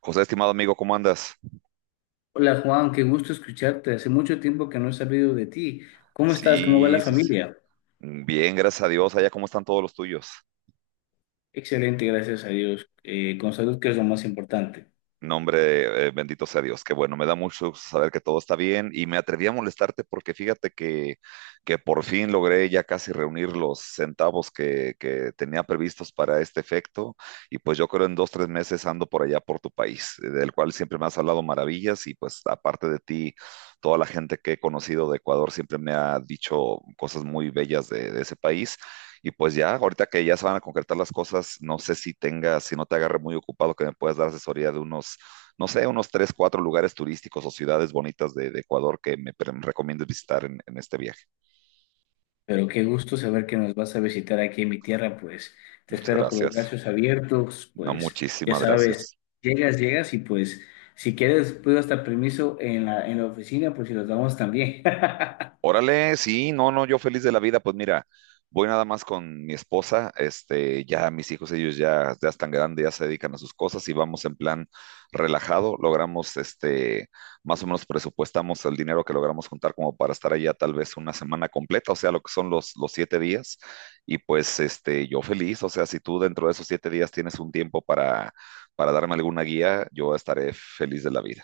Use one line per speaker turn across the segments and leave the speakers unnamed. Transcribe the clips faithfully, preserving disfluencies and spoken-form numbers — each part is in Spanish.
José, estimado amigo, ¿cómo andas?
Hola Juan, qué gusto escucharte. Hace mucho tiempo que no he sabido de ti. ¿Cómo estás? ¿Cómo va
Sí,
la
sí, sí.
familia?
Mm, Bien, gracias a Dios. Allá, ¿cómo están todos los tuyos?
Excelente, gracias a Dios. Eh, con salud, que es lo más importante.
No, hombre, eh, bendito sea Dios. Qué bueno, me da mucho gusto saber que todo está bien. Y me atreví a molestarte porque fíjate que, que por fin logré ya casi reunir los centavos que, que tenía previstos para este efecto. Y pues yo creo en dos, tres meses ando por allá por tu país, eh, del cual siempre me has hablado maravillas. Y pues aparte de ti, toda la gente que he conocido de Ecuador siempre me ha dicho cosas muy bellas de de ese país. Y pues ya, ahorita que ya se van a concretar las cosas, no sé si tenga, si no te agarre muy ocupado, que me puedas dar asesoría de unos, no sé, unos tres, cuatro lugares turísticos o ciudades bonitas de, de Ecuador que me, pre- me recomiendes visitar en, en este viaje.
Pero qué gusto saber que nos vas a visitar aquí en mi tierra, pues te
Muchas
espero con los
gracias.
brazos abiertos,
No,
pues ya
muchísimas
sabes,
gracias.
llegas, llegas y pues si quieres puedo hasta permiso en la, en la oficina, pues si los damos también.
Órale, sí, no, no, yo feliz de la vida, pues mira, voy nada más con mi esposa, este, ya mis hijos, ellos ya, ya están grandes, ya se dedican a sus cosas y vamos en plan relajado, logramos, este, más o menos presupuestamos el dinero que logramos juntar como para estar allá tal vez una semana completa, o sea, lo que son los, los siete días, y pues, este, yo feliz, o sea, si tú dentro de esos siete días tienes un tiempo para, para, darme alguna guía, yo estaré feliz de la vida.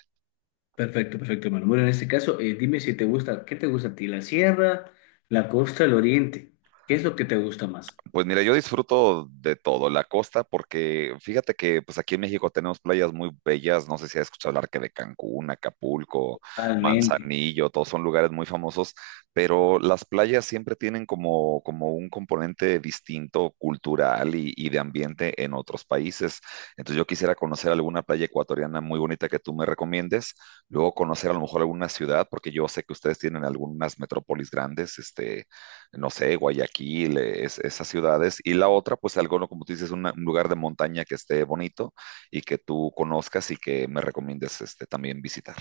Perfecto, perfecto, hermano. Bueno, en este caso, eh, dime si te gusta, ¿qué te gusta a ti? ¿La sierra, la costa, el oriente? ¿Qué es lo que te gusta más?
Pues mira, yo disfruto de todo, la costa, porque fíjate que pues aquí en México tenemos playas muy bellas, no sé si has escuchado hablar que de Cancún, Acapulco,
Totalmente,
Manzanillo, todos son lugares muy famosos, pero las playas siempre tienen como, como un componente distinto, cultural y, y de ambiente en otros países. Entonces yo quisiera conocer alguna playa ecuatoriana muy bonita que tú me recomiendes, luego conocer a lo mejor alguna ciudad, porque yo sé que ustedes tienen algunas metrópolis grandes, este no sé, Guayaquil, e, es- esas ciudades, y la otra, pues algo, ¿no? Como tú dices, una- un lugar de montaña que esté bonito y que tú conozcas y que me recomiendes este, también visitar.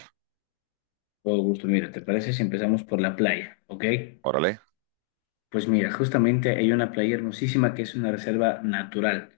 todo gusto. Mira, ¿te parece si empezamos por la playa? ¿Ok?
Órale,
Pues mira, justamente hay una playa hermosísima que es una reserva natural.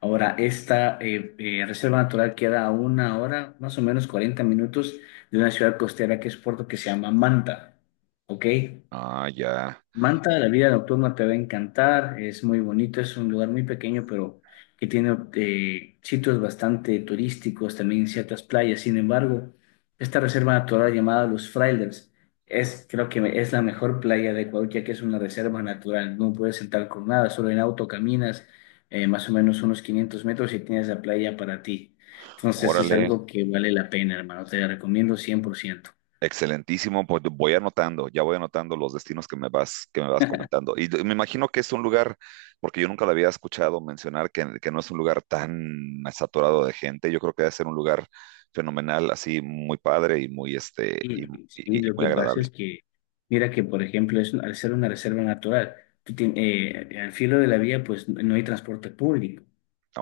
Ahora, esta eh, eh, reserva natural queda a una hora, más o menos cuarenta minutos de una ciudad costera que es Puerto que se llama Manta. ¿Ok?
ah, ya,
Manta, la vida nocturna te va a encantar, es muy bonito, es un lugar muy pequeño, pero que tiene eh, sitios bastante turísticos, también ciertas playas. Sin embargo, esta reserva natural llamada Los Frailers es, creo que es la mejor playa de Ecuador, ya que es una reserva natural, no puedes entrar con nada, solo en auto caminas eh, más o menos unos quinientos metros y tienes la playa para ti. Entonces es
órale,
algo que vale la pena, hermano, te la recomiendo cien por ciento.
excelentísimo, pues voy anotando, ya voy anotando los destinos que me vas, que me vas comentando. Y me imagino que es un lugar, porque yo nunca lo había escuchado mencionar, que, que no es un lugar tan saturado de gente, yo creo que debe ser un lugar fenomenal, así muy padre y muy, este,
Sí,
y, y-
sí,
y
lo
muy
que pasa
agradable.
es que, mira que, por ejemplo, es, un- al ser una reserva natural, tú tien- eh, al filo de la vía, pues no hay transporte público,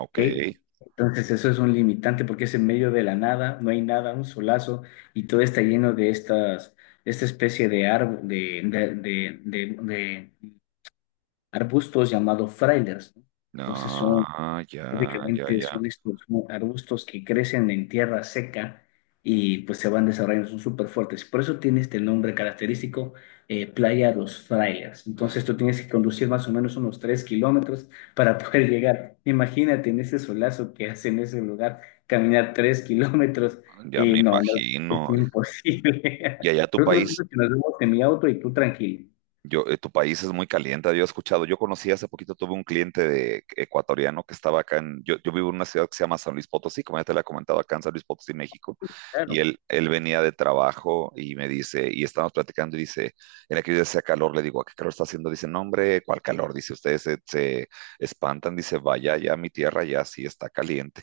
¿ok? Entonces eso es un limitante porque es en medio de la nada, no hay nada, un solazo, y todo está lleno de estas, esta especie de árbol, de, de, de, de- de arbustos llamados frailers, ¿no?
No,
Entonces son
ya, ya,
Prácticamente
ya,
son estos mu- arbustos que crecen en tierra seca y pues se van desarrollando, son súper fuertes. Por eso tiene este nombre característico, eh, Playa Los Frailes. Entonces tú tienes que conducir más o menos unos tres kilómetros para poder llegar. Imagínate en ese solazo que hace en ese lugar, caminar tres kilómetros.
ya me
Y no, no,
imagino.
es imposible.
Y allá tu
Pero no te
país,
preocupes que nos vemos en mi auto y tú tranquilo.
yo, eh, tu país es muy caliente, había escuchado. Yo conocí hace poquito, tuve un cliente de ecuatoriano que estaba acá en, yo, yo vivo en una ciudad que se llama San Luis Potosí, como ya te la he comentado, acá en San Luis Potosí, México, y
Claro.
él, él venía de trabajo y me dice, y estábamos platicando y dice, en aquel día hacía calor, le digo, ¿a qué calor está haciendo? Dice, no, hombre, ¿cuál calor? Dice, ustedes se, se espantan, dice, vaya, ya mi tierra ya sí está caliente.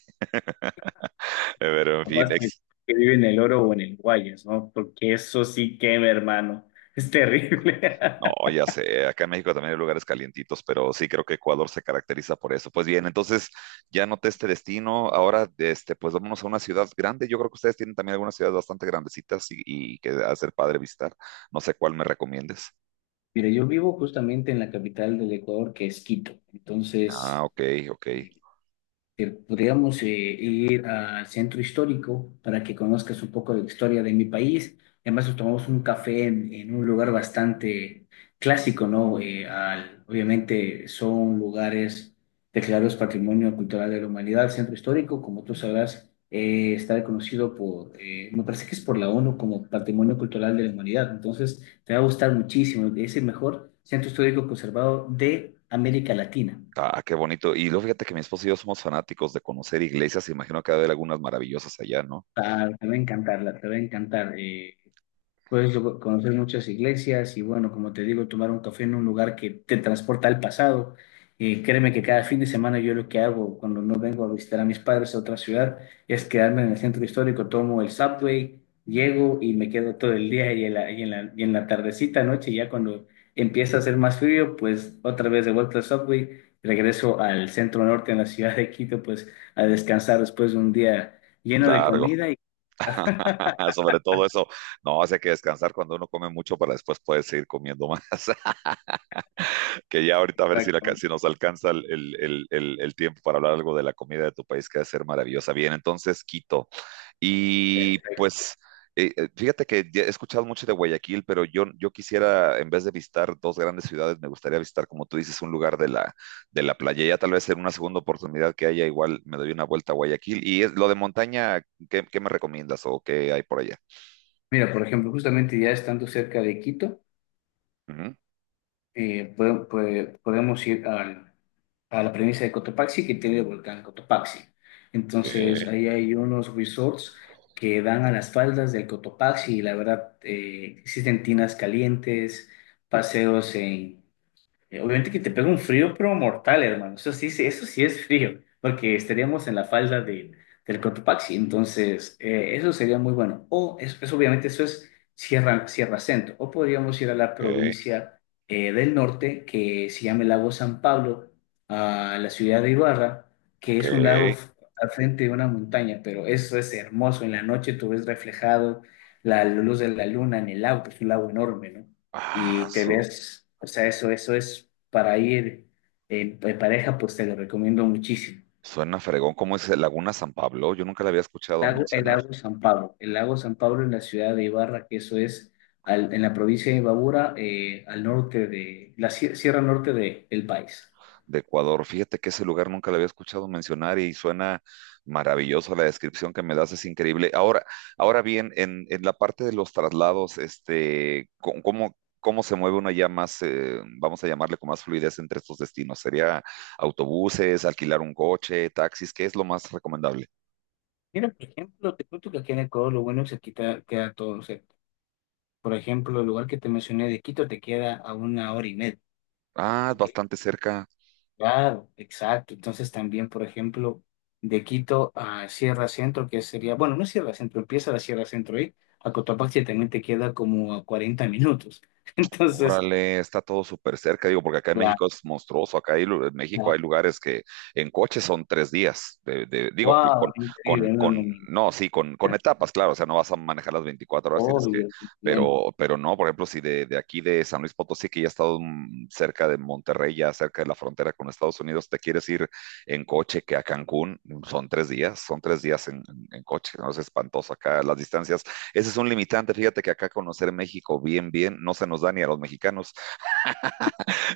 Pero en fin.
Capaz que,
ex-
que vive en el Oro o en el Guayas, ¿no? Porque eso sí quema, hermano. Es terrible.
No, ya sé, acá en México también hay lugares calientitos, pero sí creo que Ecuador se caracteriza por eso. Pues bien, entonces ya noté este destino, ahora este, pues vámonos a una ciudad grande. Yo creo que ustedes tienen también algunas ciudades bastante grandecitas y, y que hacer padre visitar. No sé cuál me recomiendes.
Mira, yo vivo justamente en la capital del Ecuador, que es Quito.
Ah,
Entonces,
ok, ok.
que podríamos eh, ir al centro histórico para que conozcas un poco de la historia de mi país. Además, nos tomamos un café en, en un lugar bastante clásico, ¿no? Eh, al- obviamente son lugares declarados Patrimonio Cultural de la Humanidad. El centro histórico, como tú sabrás, eh, está reconocido por, eh, me parece que es por la onu como Patrimonio Cultural de la Humanidad. Entonces, te va a gustar muchísimo. Es el mejor centro histórico conservado de América Latina.
Ah, qué bonito. Y luego fíjate que mi esposo y yo somos fanáticos de conocer iglesias, imagino que va a haber algunas maravillosas allá, ¿no?
Claro, te va a encantarla, te va a encantar. Eh, puedes lo- conocer muchas iglesias y bueno, como te digo, tomar un café en un lugar que te transporta al pasado. Eh, créeme que cada fin de semana yo lo que hago cuando no vengo a visitar a mis padres a otra ciudad es quedarme en el centro histórico, tomo el subway, llego y me quedo todo el día y en la, y en la, y en la tardecita, noche, ya cuando empieza a hacer más frío, pues otra vez de vuelta al subway, regreso al centro norte en la ciudad de Quito, pues a descansar después de un día lleno de
Largo,
comida.
sobre todo eso. No, hace que descansar cuando uno come mucho para después poder seguir comiendo más. Que ya ahorita a ver si, la,
Exactamente,
si nos alcanza el, el, el, el, tiempo para hablar algo de la comida de tu país, que debe ser maravillosa. Bien, entonces Quito. Y
perfecto.
pues eh, eh, fíjate que ya he escuchado mucho de Guayaquil, pero yo, yo quisiera, en vez de visitar dos grandes ciudades, me gustaría visitar, como tú dices, un lugar de la, de la playa. Ya tal vez en una segunda oportunidad que haya, igual me doy una vuelta a Guayaquil. Y es, lo de montaña, ¿qué, qué me recomiendas o qué hay por allá?
Mira, por ejemplo, justamente ya estando cerca de Quito,
Ujú.
eh, pode- pode- podemos ir al- a la premisa de Cotopaxi que tiene el volcán Cotopaxi. Entonces,
Ok,
ahí hay unos resorts que dan a las faldas del Cotopaxi y la verdad, eh, existen tinas calientes, paseos en Eh, Obviamente que te pega un frío, pero mortal, hermano. Eso sí, sí- eso sí es frío, porque estaríamos en la falda de, del Cotopaxi. Entonces, eh, eso sería muy bueno. O, es, es- obviamente, eso es Sierra, Sierra Centro. O podríamos ir a la
ok,
provincia eh, del norte, que se llama el lago San Pablo, a la ciudad de Ibarra, que
ok.
es un lago f- al frente de una montaña, pero eso es hermoso. En la noche tú ves reflejado la luz de la luna en el lago, que es un lago enorme, ¿no?
Ah,
Y te
su-
ves, o sea, eso, eso es para ir en, en pareja, pues te lo recomiendo muchísimo.
Suena fregón, ¿cómo es Laguna San Pablo? Yo nunca la había escuchado
Lago- El
mencionar
lago San Pablo, el lago San Pablo en la ciudad de Ibarra, que eso es al- en la provincia de Imbabura, eh, al norte de la sie- sierra norte de- del país.
de Ecuador. Fíjate que ese lugar nunca la había escuchado mencionar y suena maravilloso la descripción que me das, es increíble. Ahora, ahora bien, en, en la parte de los traslados, este, co- ¿cómo, cómo se mueve una ya más, eh, vamos a llamarle con más fluidez entre estos destinos? ¿Sería autobuses, alquilar un coche, taxis? ¿Qué es lo más recomendable?
Mira, por ejemplo, te cuento que aquí en Ecuador lo bueno es que aquí te- queda todo cerca. Por ejemplo, el lugar que te mencioné de Quito te queda a una hora y media,
Ah,
¿ok?
bastante cerca.
Claro, exacto. Entonces también, por ejemplo, de Quito a Sierra Centro, que sería, bueno, no es Sierra Centro, empieza la Sierra Centro ahí, a Cotopaxi también te queda como a cuarenta minutos. Entonces,
Órale, está todo súper cerca, digo, porque acá en
la,
México es monstruoso. Acá hay lu- en México
la,
hay lugares que en coche son tres días. De- de- digo, que con,
wow,
con,
increíble, no,
con,
no, ni-
no, sí, con, con etapas, claro. O sea, no vas a manejar las veinticuatro horas, tienes que,
obvio, entiendo.
pero, pero no, por ejemplo, si de, de aquí de San Luis Potosí, que ya he estado mm, cerca de Monterrey, ya cerca de la frontera con Estados Unidos, te quieres ir en coche que a Cancún, son tres días, son tres días en, en- en coche, ¿no? Es espantoso acá. Las distancias ese es un limitante. Fíjate que acá conocer México bien, bien, no se nos da ni a los mexicanos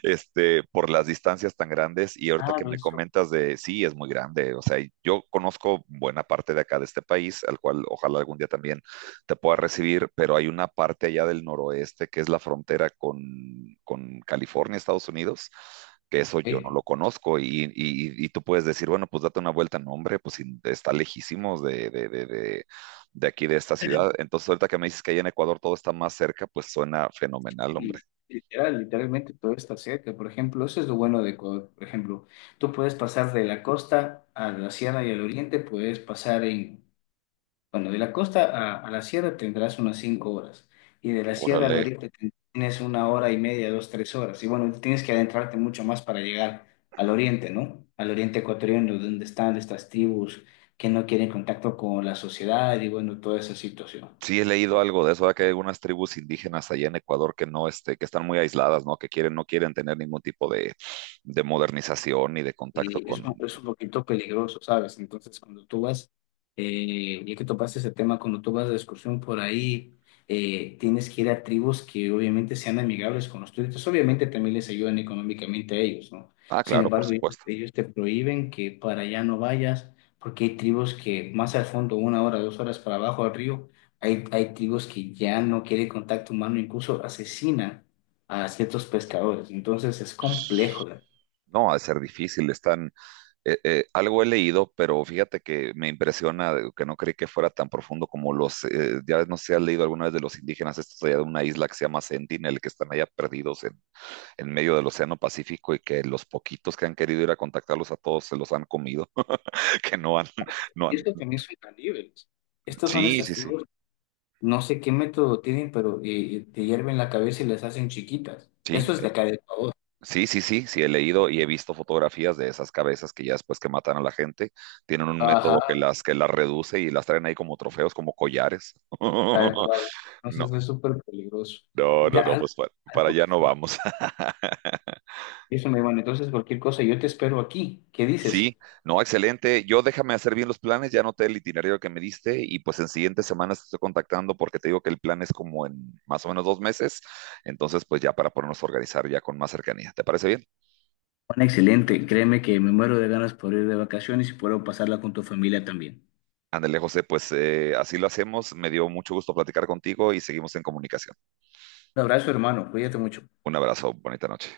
este, por las distancias tan grandes. Y ahorita que
Claro,
me
eso,
comentas de, sí, es muy grande. O sea, yo conozco buena parte de acá de este país, al cual ojalá algún día también te pueda recibir, pero hay una parte allá del noroeste que es la frontera con, con California, Estados Unidos, que eso yo no
eh,
lo conozco y, y, y tú puedes decir, bueno, pues date una vuelta, no hombre, pues sí, está lejísimos de, de, de, de de aquí de esta ciudad. Entonces, ahorita que me dices que allá en Ecuador todo está más cerca, pues suena fenomenal,
y
hombre.
literal, literalmente todo está cerca. Por ejemplo, eso es lo bueno de Ecuador. Por ejemplo, tú puedes pasar de la costa a la sierra y al oriente, puedes pasar en Bueno, de la costa a, a la sierra tendrás unas cinco horas y de la sierra al
Órale,
oriente ten- tienes una hora y media, dos, tres horas. Y bueno, tienes que adentrarte mucho más para llegar al oriente, ¿no? Al oriente ecuatoriano, donde están estas tribus que no quieren contacto con la sociedad y bueno, toda esa situación.
sí, he leído algo de eso, ¿verdad? Que hay algunas tribus indígenas allá en Ecuador que no, este, que están muy aisladas, ¿no? Que quieren, no quieren tener ningún tipo de, de modernización ni de contacto
Y es,
con.
un- es un poquito peligroso, ¿sabes? Entonces, cuando tú vas, eh, ya que topaste ese tema, cuando tú vas de excursión por ahí, eh, tienes que ir a tribus que obviamente sean amigables con los turistas. Obviamente también les ayudan económicamente a ellos, ¿no?
Ah,
Sin
claro, por
embargo, ellos,
supuesto.
ellos te prohíben que para allá no vayas, porque hay tribus que más al fondo, una hora, dos horas para abajo al río, hay, hay tribus que ya no quieren contacto humano, incluso asesinan a ciertos pescadores. Entonces, es complejo.
No, ha de ser difícil. Están, eh, eh, algo he leído, pero fíjate que me impresiona de- que no creí que fuera tan profundo como los, eh, ya no sé si has leído alguna vez de los indígenas, estos allá de una isla que se llama Sentinel, que están allá perdidos en, en medio del Océano Pacífico y que los poquitos que han querido ir a contactarlos a todos se los han comido. Que no han, no
Y
han,
esto también son caníbales. Estos son
sí,
estas
sí, sí,
tribus, no sé qué método tienen, pero eh, eh, te hierven la cabeza y las hacen chiquitas.
sí,
Eso es
eh,
de acá de...
sí, sí, sí, sí, he leído y he visto fotografías de esas cabezas que ya después que matan a la gente, tienen un método que
Ajá,
las, que las reduce y las traen ahí como trofeos, como collares.
tal cual.
No,
Entonces es súper peligroso.
no, no,
Mira,
no,
algo,
pues pa- para
algo
allá
que...
no vamos.
Eso me van, entonces cualquier cosa, yo te espero aquí. ¿Qué
Sí,
dices?
no, excelente. Yo déjame hacer bien los planes, ya anoté el itinerario que me diste y pues en siguientes semanas te estoy contactando porque te digo que el plan es como en más o menos dos meses, entonces pues ya para ponernos a organizar ya con más cercanía. ¿Te parece bien?
Bueno, excelente. Créeme que me muero de ganas por ir de vacaciones y puedo pasarla con tu familia también.
Ándale, José, pues eh, así lo hacemos. Me dio mucho gusto platicar contigo y seguimos en comunicación.
Un abrazo, hermano. Cuídate mucho.
Un abrazo, bonita noche.